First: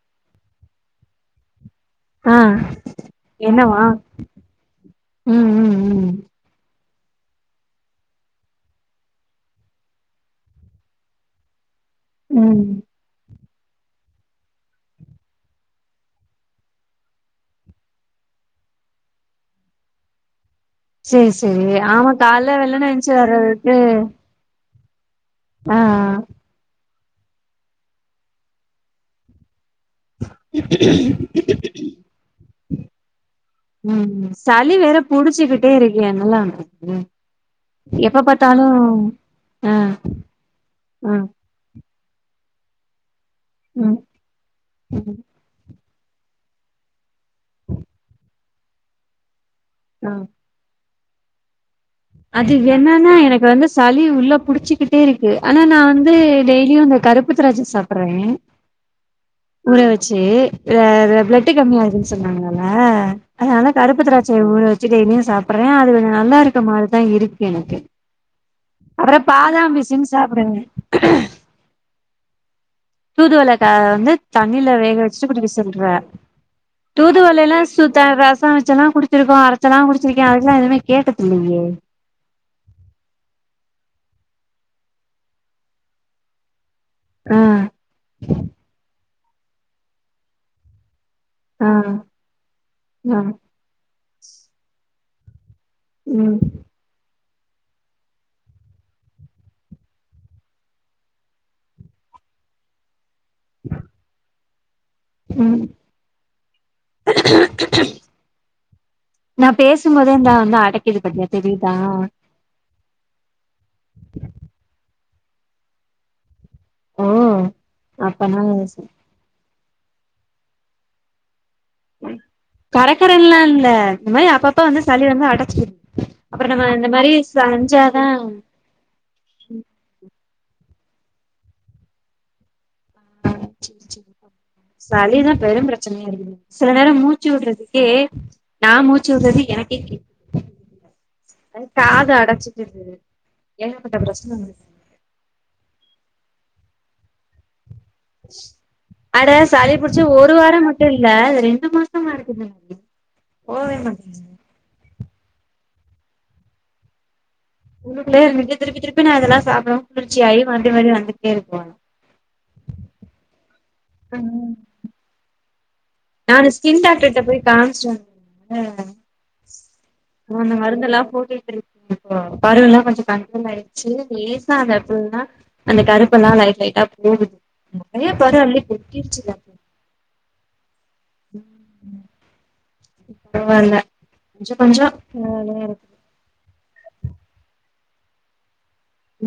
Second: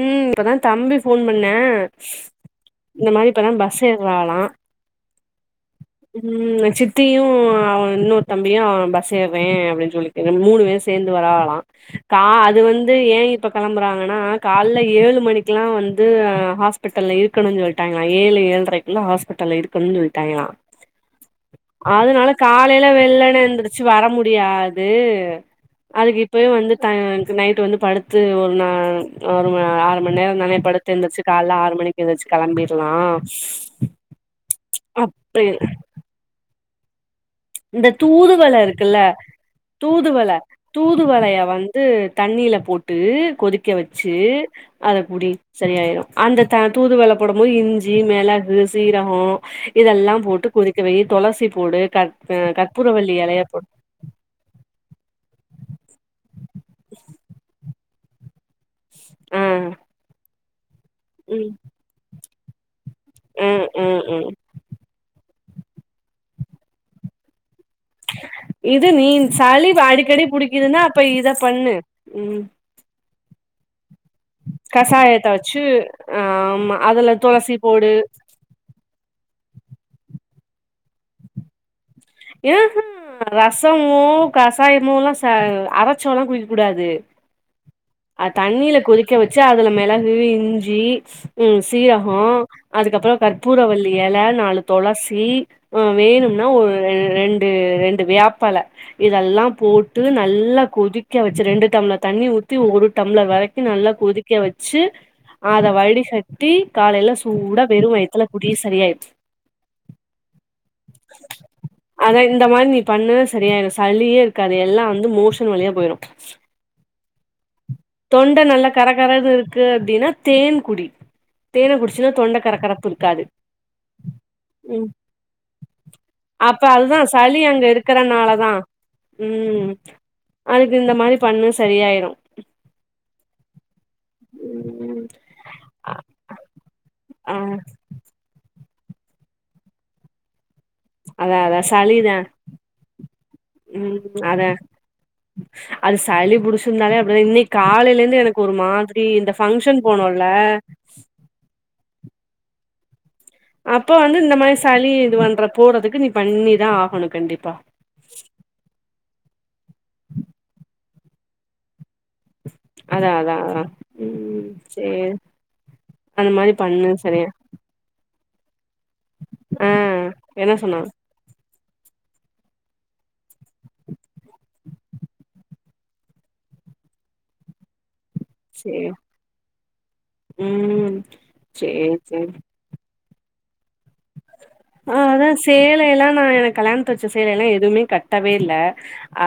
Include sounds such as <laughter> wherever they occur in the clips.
ம் இப்பதா தம்பி போன் பண்ணா ஆ என்னவா ஏர்றாளா ம் ம் ம் தியு அவன் இன்னொரு தம்பியு ‍அவ பஸ் ஏறுவே அப்படின்னு சொல்லிட்டு மூணு பேரும் சேந்து வராகலாம். கா அது ம் வந்து ஏன் இப்ப கெளம்புறாங்கன்னா காலைல ஏழு மணிக்கலா வந்து ஹாஸ்பிட்டல்ல இருக்கணுன் சொல்ட்டாங்களா ஏழு ஏழ்ரைக்குலா ஹாஸ்பிட்டல்ல இருக்கணுனு சொல்ட்டாய்ங்களா சரி சரி ஆமா காலைல வெள்ளன எந்துச்சு வர்றதுக்கு து ஆ அதுக்கு இப்பயு வந்து த நைட்டு வந்து படுத்து ஒரு நா அவனு ஆறு மணி நேரம் தானே படுத்து எந்திரிச்சு காலைல ஆறு மணிக்கு எழுந்திருச்சு கெளம்பிடு லா ம் ச நீ வேற அப்டி புடிச்சிகிட்டே இருக்கே நல்ல ம் இந்த தூதுவளே இருக்கில்லே ஆ தூதுவளே ஆ தூதுவளையே வந்து தண்ணீலே போட்டூ கொதிக்கே ம் வெச்சு அத ம் குடி செரியாயிரோ அந்தே த தூதுவளே போடம் மோது இஞ்சி மெளகு சீரகோ ஆ இதெல்லா போட்டு கொதிக் க்கவெய் தொளசி போடு க அது என்னெனா எனக்கு வந்து சளி உள்ளே புடிச்சுக்கிட்டே இருக் கு ஆனா நா வந்து டெயிலியு அந்த கருப்பு திராட்சா சாப்புட்றே ஆ ஊறே வெச்சு ஆ அது ம் பிளட்டு கம்மியா இருந்ச்சி சொன்னாங்கே நல்லா ஆ அ ம் நாலா ம் கருப்பு ம் திராட்சையே ஊறே வெச்சு டெயிலியு சாப் புறே அது நல்லா இருக்கமா தா இருக் எனக்கு இது அப்புறோ நீன் பாதாம் சளீவு பிசின் அடிக்கடி சாப்பிடுங்க புடிக்குதுனா அப்பே இத பண்ணு ம் தூதுவளேகா வந்து தண்ணில வேக கசாயத்த வெச்சுட்டு குடிக்க வச்சு சொல்ற ஆமா அதுல துளசி தூதுவளைல சு போடு த ரச வெச்செலா குடிச்சிருக்கோ வச்சிலா குடிச்சிருக்கே அதெல்லா கேட்டதுல்லையே ஆஹா ரசமோ கசாயமோல்லா ச அரைச்சல்லா குடிக்க கூடாது வந்து ஆ அ தண்ணியில கொதிக் திக்க வச்சு அதில மெளகு இஞ்சி உம் ஆ சீரகம் அதுக்கப்புற ஆ கற்பூரவல்லி இலை நாலு தொளசி தீ ஆ ம் வேணும்னா ஒரு ரெண்டு ரெண்டு வேப்பிலை இதெல்லா போட்டு நல்லா கொதிக்க வச்சு ரெண்டு டம்ளர் தண்ணி ஊத்தி ஒரு தம்ளர் வரைக்கு நல்லா கொதிக்க வச்சு ச்சு ம் அத வடி கட்டி காலையில சூட வெறும் வயித்துல குடி சரியாய்டு நா பேசும்போதே இந்தா வந்து அடைக்குது பாத்தியா தெரியுதா அதா இந்த மாரி நீ பண்ணு சரியாகிடு சளியே இருக்காது எல்லா வந்து மோஷன் வழியா போயிரு ஆஹ் தொண்டை நல்லா கர கரன்ருக்கு இருக்கு அப்டின்னா தேன் குடி தேனை குடிச்சுன்ன தொண்டை கரக்கரப்பு இருக்காது கரக்கரன்லா இல்ல இந்த மாரி அப்பப்ப வந்து உம் சளி வந்து அடைச்சிக்குது அப்புறோ அப்ப நம்ம இந்த அதுதான் மாரி சளி அங்க செஞ்சாதா இருக்கறனாலதா உம் அதுக்கு இந்த மாரி பண்ணு சரியாயிரு அ சரி சரி ம் சளிதா பெரும் பிரச்சனையா இருக்கு சில நேர மூச்சு ஆ விடுறதுக்கே நா மூச்சு விடுறது எனக்கே கேக்குது அதா அதா அது காது சளிதா அடைச்சிக்குது ஏகப்பட்ட உம் பிரச்சன அதா வருது அது சளி புடிச்ச இருந்தாலே அப்படிதா இன்னைக்கு காலையில இருந்து எனக்கு ஒரு மாதிரி இந்த ஆட சளி ஃபங்க்ஷன் புடிச்சு ஒரு போனோல்ல வார மட்டு இல்ல அது ரெண்டு மாசமா இருக்குது எனக்கு. போவே அப்போ வந்து மாட்டேங்குது இந்த மாரி சளி <unintelligible> போறதுக்கு நீ பண்ணிதா ஆகணு கண்டிப் உள்ளுக்குள்ளே இருந்துட்டு திருப்பி திருப்பி நாதுல்லா அப்றோ குளிச்சியாய் வந்த வழியே வந் ந்துக்கே இருக்கோ அதா அதா ஆ ம் சேரி அந்த நானு மாரி ஸ்கின் பண்ணு டாக்டர்ட்ட சரியா போய் காமிச்ச ஆ ஆ நா என்ன அந்த சொன்னா மருந்தெல்லா போட்டுட்ருக் அது இப்போ பருலா கொஞ்ச கண்ட்ரோல் ஆயிடுச்சு லேசா <unintelligible> அந்த கருப்பெல்லா லைட் லைட்டா போகுது ஆமா நெறைய பரு அள்ளி சேரி கொட்டிருச்சுல அப்போ ம் சேரி சேரி இப்போ‌ பரவாயில்ல ஹ அதா சேலையெல்லா நா எனக் கல்யாணத்துக்கு வச்ச சேலைையெல்லா எதுவுமே கட்டவே இல்ல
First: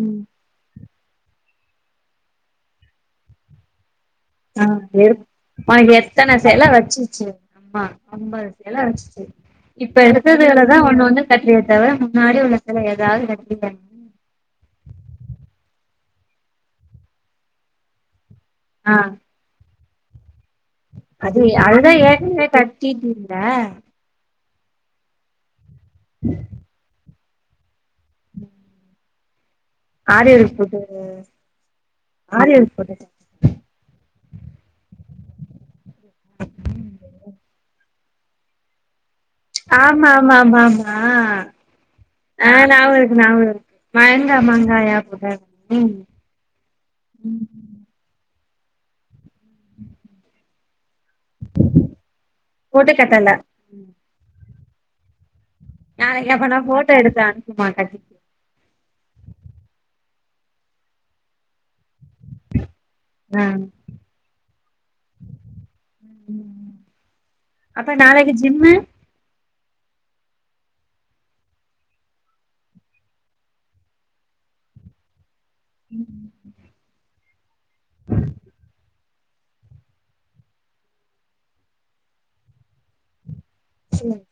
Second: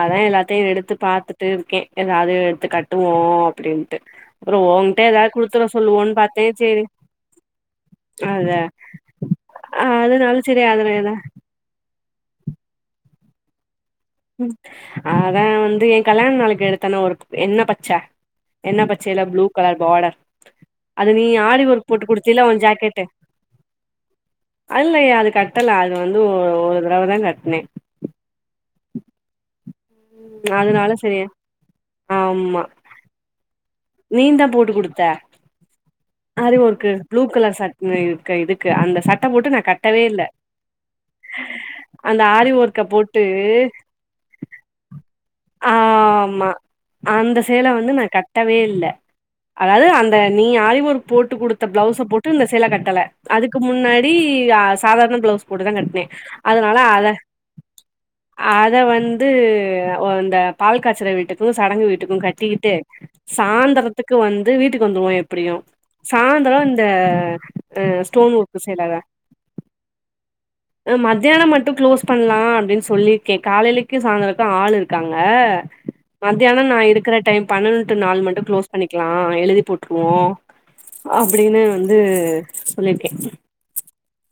அதா எல்லாத்தையு எடுத்து பாத்துட்டு இருக்கே ஏதாவது எடுத்து கட்டுவோ அப்டின்ட்டு அப்றோ ஆ ஓங்கிட்ட எத் எதாவது குடுத்துட நா சொல்லுவோன்னு எத்தன பாத்தே சேல சேரி வச்சிச்சு அம்மா அம்பது அத சேல வச்சிச்சு இப்ப எடுத் அதனால சேரி இருந்ததால தா அதுல ஒன்னு எதா ஒன்னு கட்டிக்கிட்டவ அதுக்காக முன்னாடி ஒனக்குன்னு ஏதாவது <inaudible> ம் அதா வந்து ஏ கல்யாண நாளைக்கு எடுத்தேன்ன ஒரு எண்ணெ பச்ச எண்ணெ ஆ பச்சைல ப்ளூ கலர் பாடர் அது அதுதா ஏற்கனவே கட்டீட்டில்ல அல்லையே அது கட் கட்டல அது வந்து ஒரு தடவதா‌ கட் னே ம் ஆரி ஒர்க் போட்டு அதனால ஒரு சரி ஆரி‌ ஒர்க் போட்டது நீன்தா போட்டுக் குடுத்த ஆரி ஒர்க்கு ப்ளூ கலர் சட்னு க இதுக்கு அந்த சட் ஆமா ஆமா ஆமா ஆமா அந்த ஆரி ஆ ஒர்க்க ஞாபக இருக்கு போட்டு ஞாபக இருக்கு மயங்கா மாங்காய போட்டு <inaudible> ஆமா அந்த சேல வந்து நா கட்டவே இல்ல அதாது அந்த நீ ஆரி ஒர்க் போட்டுக் குடுத்த பிளவுஸ போட்டு இந்த சேல போட்டு கட்டல அதுக்கு ம். முன்னாடி அ சாதாரண ப்ளவுஸ் போட்டுதா கட்னே நாளைக்கு அப்பனா அதனால போட்டோ அத எடுத்து அனுப்புமா கட்டிக்கு ஆ அத வந்து ஒ இந்த பால் காய்ச்சர வீட்டுக்கு சடங்கு வீட்டு டுக்கு கட்டிக்கிட்டு ஆ சாய்ந்திரத்துக்கு வந்து வீட்டுக்கு வந்துருவோ எப்டியு ம். சாய்ந்தரோ இந்த அப்ப ஹ் ஸ்டோன் நாளைக்கு ஒர்க்கு ஜிம்மு சீல தா ஹ மத்தியான மட்டு கு்ளோஸ் பண்ணலா அப்டின்னு சொல்லி இருக்கே காலையிலக்கு சாய்ந்தரக்கு ஆள் இருக்காங்க ம். மத்தியானோ நா இருக்கிற டைம் <unintelligible> டு நாள் மட்டும் க்ளோஸ் பண்ணிக்கலாம் எழுதி போட்டுருவோ அப்டின்னு வந்து சொல்லி இருக்கே சொல்லுங்க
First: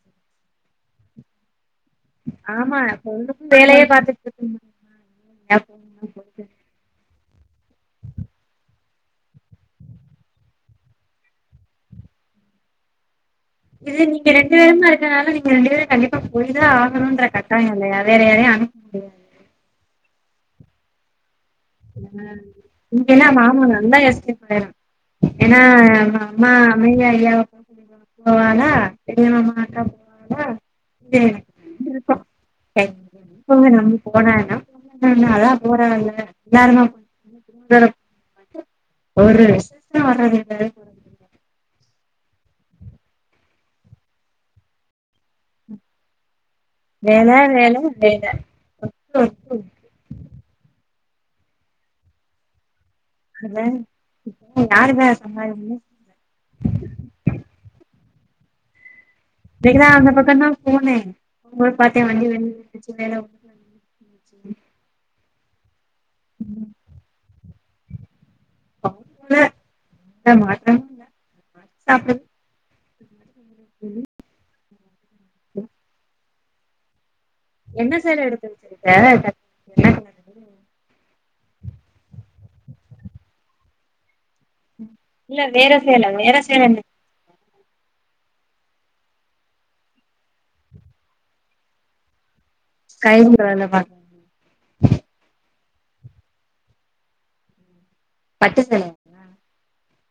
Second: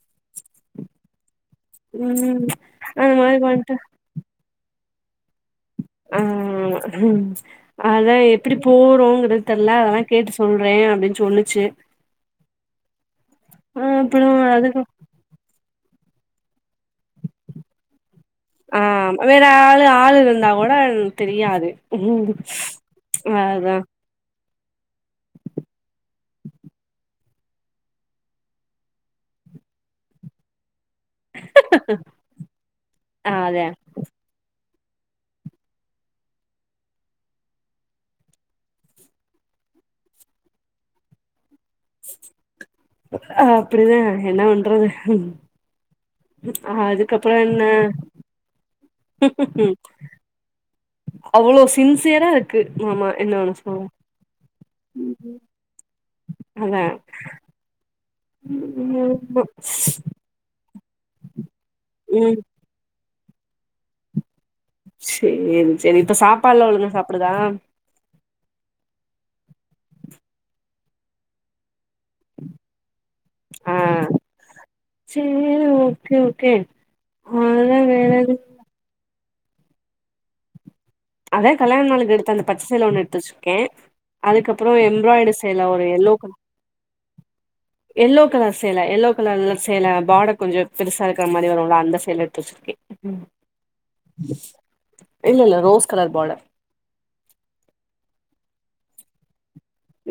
ம் ஆமா அந்த மாரி ஒண்ணுக்கும் பண்ட்டு வேலையே பாத்துட்டு எப் ஆஹ் அதா எப்படி போ போங்கிறது தெரியல அதெல்லாம் கேட்டு சொல்றேன் அப்டின்னு சொல்லுச்சு ஆ இது அப்புறோ நீங்க ரெண்டு அதுக்கு பேருமா இருக்கனால நீங்க ரெண்டு பேரும் கண்டிப்பா போயிதா ஆக் ஆஹ் முடியாது வேற ஆள் ஆள் வந்து வந்தா கூட தெரியாது ம் ஆஹ் இங்க தா மாமா அதா நல்லா எஸ்கேப் ஆயிரா ஏன்னா அம்மா அம்மா அம்மைய ஐயா பாக்க போவாளா பெரிய மாமா அக்காவ போவாளா செரி <unintelligible> அதே போவனா போனா என்ன அதா போறேல்ல எல்லாருமா ஏனப் ஒரு விசேஷனா வர்துல்ல அப்டிதா என்ன பண்றது வேல அதுக்கப்புறோ என்ன வேல வேல ஒர்க் ஒர்க்கு அவளோ சின்சியரா இருக்கு மாமா என்ன ஒன்னு நில்லு சொல்ல இப்ப யாரு பா சொன்னா இப்டினு அதா <inaudible> வேகிதா அந்த பக்கோந்தா போனேன் உங்கள பாத்தேன் வண்டி ம் வண்டிச்சு வேல உ சேரி செரி இப்போ சாப்பாடுலா ஒழுங்கா சாப்புடுதா <unintelligible> உம் சேர் உஹ சேர் ஓகே அதா என்ன வேற சேல எது எடுத்து வச்சிருக்க கட் என்னக் அதே கல்யாண நாளுக்கு எடுத்து அந்த பச்ச சேல ஒண்ணு எடுத்து வச்சிருக்கேன் அதுக்கப்புறம் எம்ப்ராய்டரி இல்ல செய்ல வேற ஒரு சேல எல்லோ வேற கலர் சேல என்ன எல்லோ கலர் சேலை எல்லோ கலர்ல சேல பாடர் கொஞ்சம் பெருசா இருக்கிற மாரி வரும்ள அந்த சேல ம் ஸ்கைபுளு கலர்ல பாத்தே இல்லல்ல ரோஸ் கலர் பாடர் பட்டு சேலயாக்கா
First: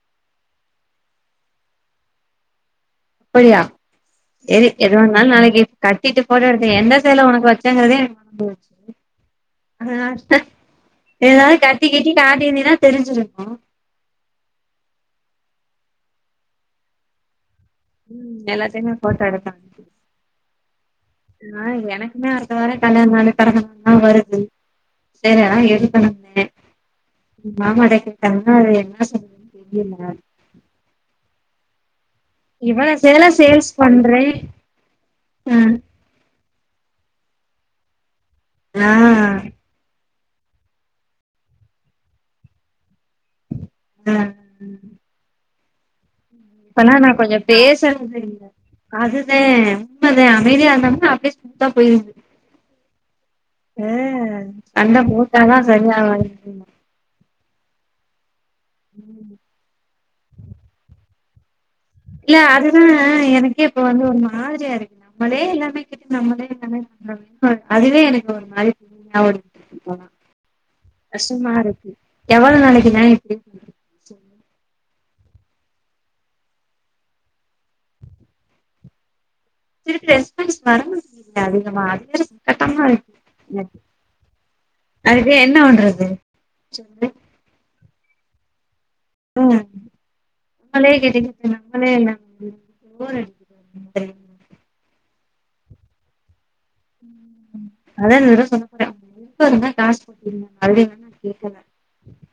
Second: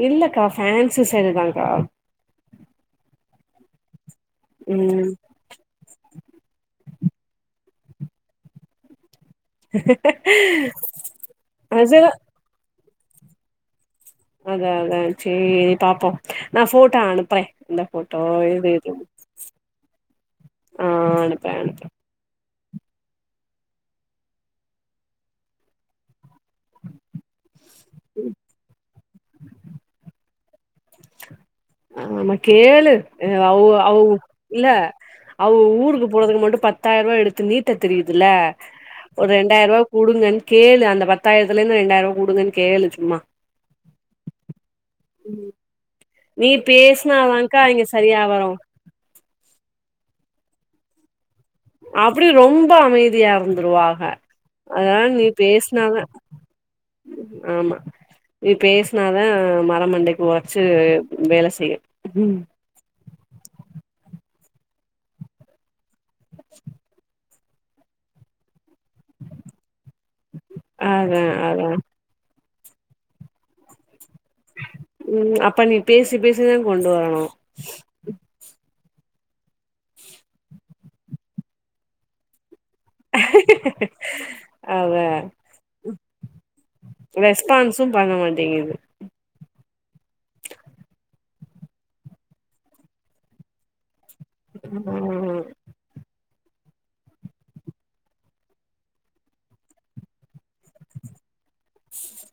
இல்லக்கா ஃபேன்சு சரிதாங்கா அப்படியா சேரி எதுவாந்தாலு நாளைக்கு கட்டிட்டு ஃபோட்டோ எடுத்தங்க எந்த சேல உனக்கு வச்சுங்கறதே எனக்கு மறந்து போச்சு அ ஹ எதனா கட்டி அது கிட்டி காட்டினினா தெரிஞ்சுருமா அதா அதா சேரி பாப்போ நா ஃபோட்டா அனுப்புற எந்த ஃபோட்டோ ம் எது எது எல்லாத்தையுமே போட்டோ எடுத்து அனுப்பிடு ஆ அனுப்பற ஆ அனுப்ப எனக்குமே அடுத்த வாரோ கல்யாண நாள் பெறந்தநால்லா வருது சேலைலா எடுக்கணும்ன மாமாட்ட கேட்டாங்கன்னா அது என்ன சொல்லுதுன் தெரில ஆமா இவ்வள கேளு சேல சேல்ஸ் அவுக அவுக பண்றே இல்ல ஆ அவக ஊருக்கு போறதுக்கு மட்டு பத் பத்தாயிரூவா எடுத்து நீட்ட தெரிது துல்ல ஆ ஓரு ரெண்டாயிரூவா குடுங்கன்னு கேளு அந்த பத்தாயிரத்துலேந்து ரெண்டாயிர ரூவா குடுங்கனு கேளு சும்மா ம் ம் இப்பனா நா கொஞ்சோ பேசுறது இல்ல வரு அதுதா உண்மைதா அமைதியா இருந்தோம்னா அப்டியே ஸ்மூத்தா போயிருது அப்டியு ரொம்ப அமைதியா ஆ இருந்துருவாக சண்ட அதனால நீ போட்டாதா பேசினாதா சரியாவாது ஆமா நீ பேசினாதா மரமண்டைக்கு வச்சு வேலை செய்ய இல்ல அதுதா எனக்கே இப்ப வந்து ஒரு மா திரியாருக்கு நம்மளே எல்லாமே கேட்டு நம்மளே எல்லாமே பண்ணனு அ அதுவே எனக்கு ஒரு மாரி பொறுமையா ஓடிட்டு இருக்கு, அதா கஷ்டமா அதா இருக்கு எவ்வளோ நாளைக்குதா இப்டியே போய்ட்டு இருக்கது சொல் ம் அப்ப நீ பேசி பேசிதா கொண்டு வரணு திருப்பி ரெஸ்பான்ஸ் வர மாட்டேங்குதுங்க அதிகமா அதுவே கஸ்டமா இருக்கு அதா அதுக்கு என்ன பண்றது சொல்லு ரெஸ்பான்ஸும் பண்ண மாட்டேங்குது நமளே கேட்டுகிட்டு நம்மளே எல்லா எடுத்துகிட்டு போர் அடிக்குது ம் ம் <unintelligible> அதிகமா கேக்கல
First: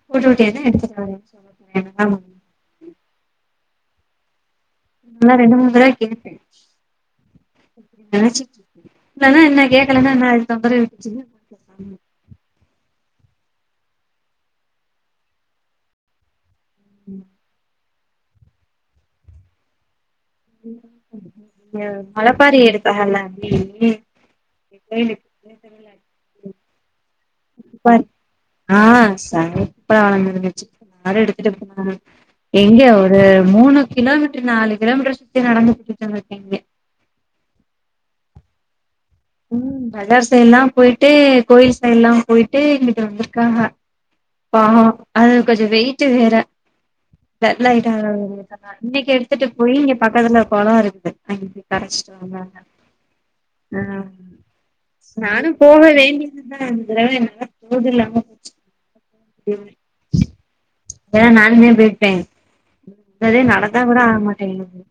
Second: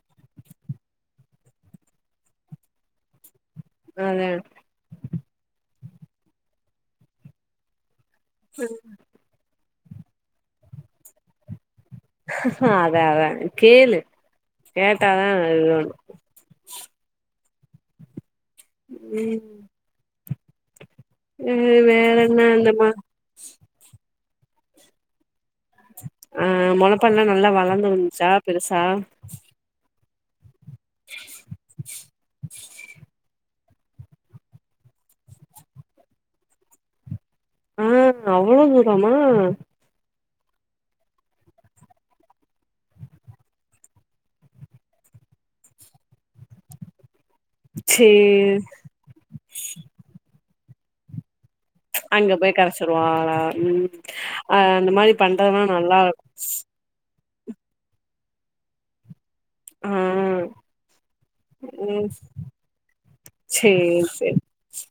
போட் எது எடுத்துகறது சொல்லுங்க ஆஹ் நா ரெண்டு மூணு தடவ கேட்டே <unintelligible> <unintelligible> அதான் அதான் கேளு கேட்டாதா அதனு ம் உம் ம் ஆ மழைப்பாரி என்ன இந்தமா எடுப்பாங்கல உம் உம் <unintelligible> ஒன்னுமே ஆ சொல்லல மொளப்பாரிலா ஆ நல்லா வளர்ந்து வந்துச்சா பெருசா சுப்பரா வளர்து துச்சு எடுத்துட்டு போன எங்க ஒரு மூணு கிலோமீட்டர் நாலு கிலோமீட்டர் சுத்தி நடந்து கூட்டிட்டு வந்து இருக்கீங்க ஆஹ் அவ்ளோ தூ ரம்மா டு எல்லா போயிட்டு கோயில் சைடு எல்லா போயிட்டு இங்கிட்டு வந்திருக்காங்க பாவம் அது கொஞ்ச வெயிட் வேற டல்லாயிட்டாக சேரி இன்னைக்கு எடுத்துட்டு போய் இங்க பக்கத்துல குளம் இருக்கு அங்க போய் கரைச்சிட்டு அங்க போய் வந்தாங்க கரைச்சிருவாகளா உம் ஆ நானு போக வேண்டியதுதா அங்க என்னால போக முடியாம போச்சு ஆ ம்ஹ் இல்லான நானுமே ம் போயிப்பே இந்தலே நடந்தா கூட சேரி ஆரமாட்டேங்கது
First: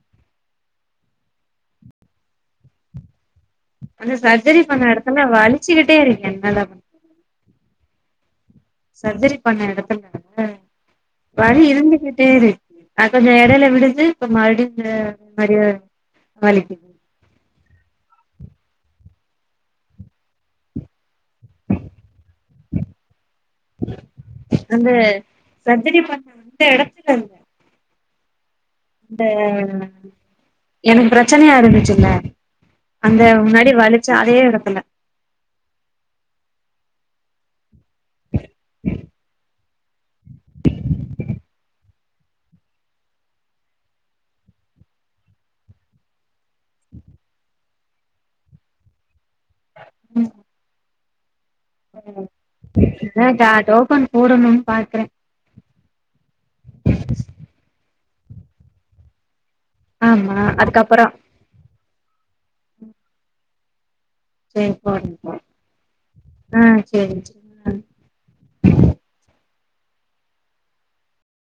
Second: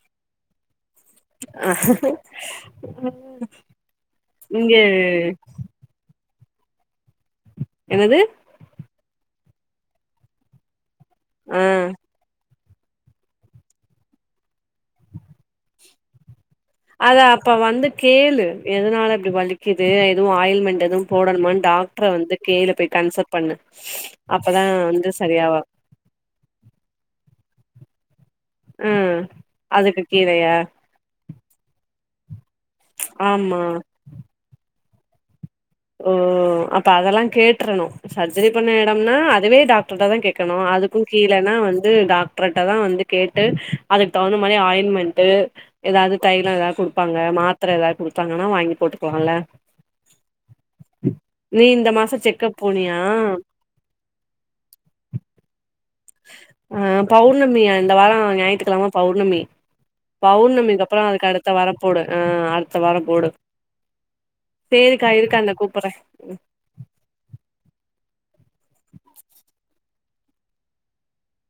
ஆஹஹ அந்த சர்ஜரி பண்ண எடத்துல வலிச்சுக்கிட்டே இருக்கே நல்ல என்னது பண்ண எடத்துல வலி ஆ இருந்துகிட்டே இரு அ கொஞ்ச எடைல விடுது இப்ப மறுடியு மறுடியு அத அப்ப வந்து கேளு எதனால அப்டி வலிக்குது எதுவு ஆயில்மென்ட் எதுவு போடணுமான் டாக்டர வந்து கேளு போய் கன்சல்ட் பண்ணு அப்பதா அந்த வந்து சரியாவா சர்ஜரி பண்ண அந்த ஆ இந்த அதுக்கு கீழயா எனக்கு பிர ச்சனையா இருந்துச்சுல்ல அந்த ஆமா முன்னாடி வலிச்ச அதே எடத்துல ஓ அப்ப அதெல்லா கேட்ரணு சர்ஜரி பண்ண எடம்னா அதுவே டாக்டர்ட்டதா கேக் கணு அதுக்கு கீழனா வந் து டாக்டர்ட்டதா வந்து கேட்டு அதுக்கு தகுந்த மாரி ஆயின்மெண்ட் எதாவ்து தைல எதாது குடுப்பாங்க மாத்தர எதாது குடுத்தாங்கனா வாங்கி போட்டுக்கலால ம் நீ இந்த மாசோ செக்கப் போனியா இல்லாக்கா டோக்கன் போடணுன் பாக்கற அ பௌர்ணமி இந்த வார ஞாயித்துகெழம பௌர்ணமி ஆமா பௌர்ணமிக்கப்பற அதுக்கப்புறோ அதுக்கு அடுத்த வார போடு ஆ அடுத்த வாரம் போடு செரி சேரிக்கா இரு போறங்க அக்கா இந்த கூப்புறே ஆ செரி ஆ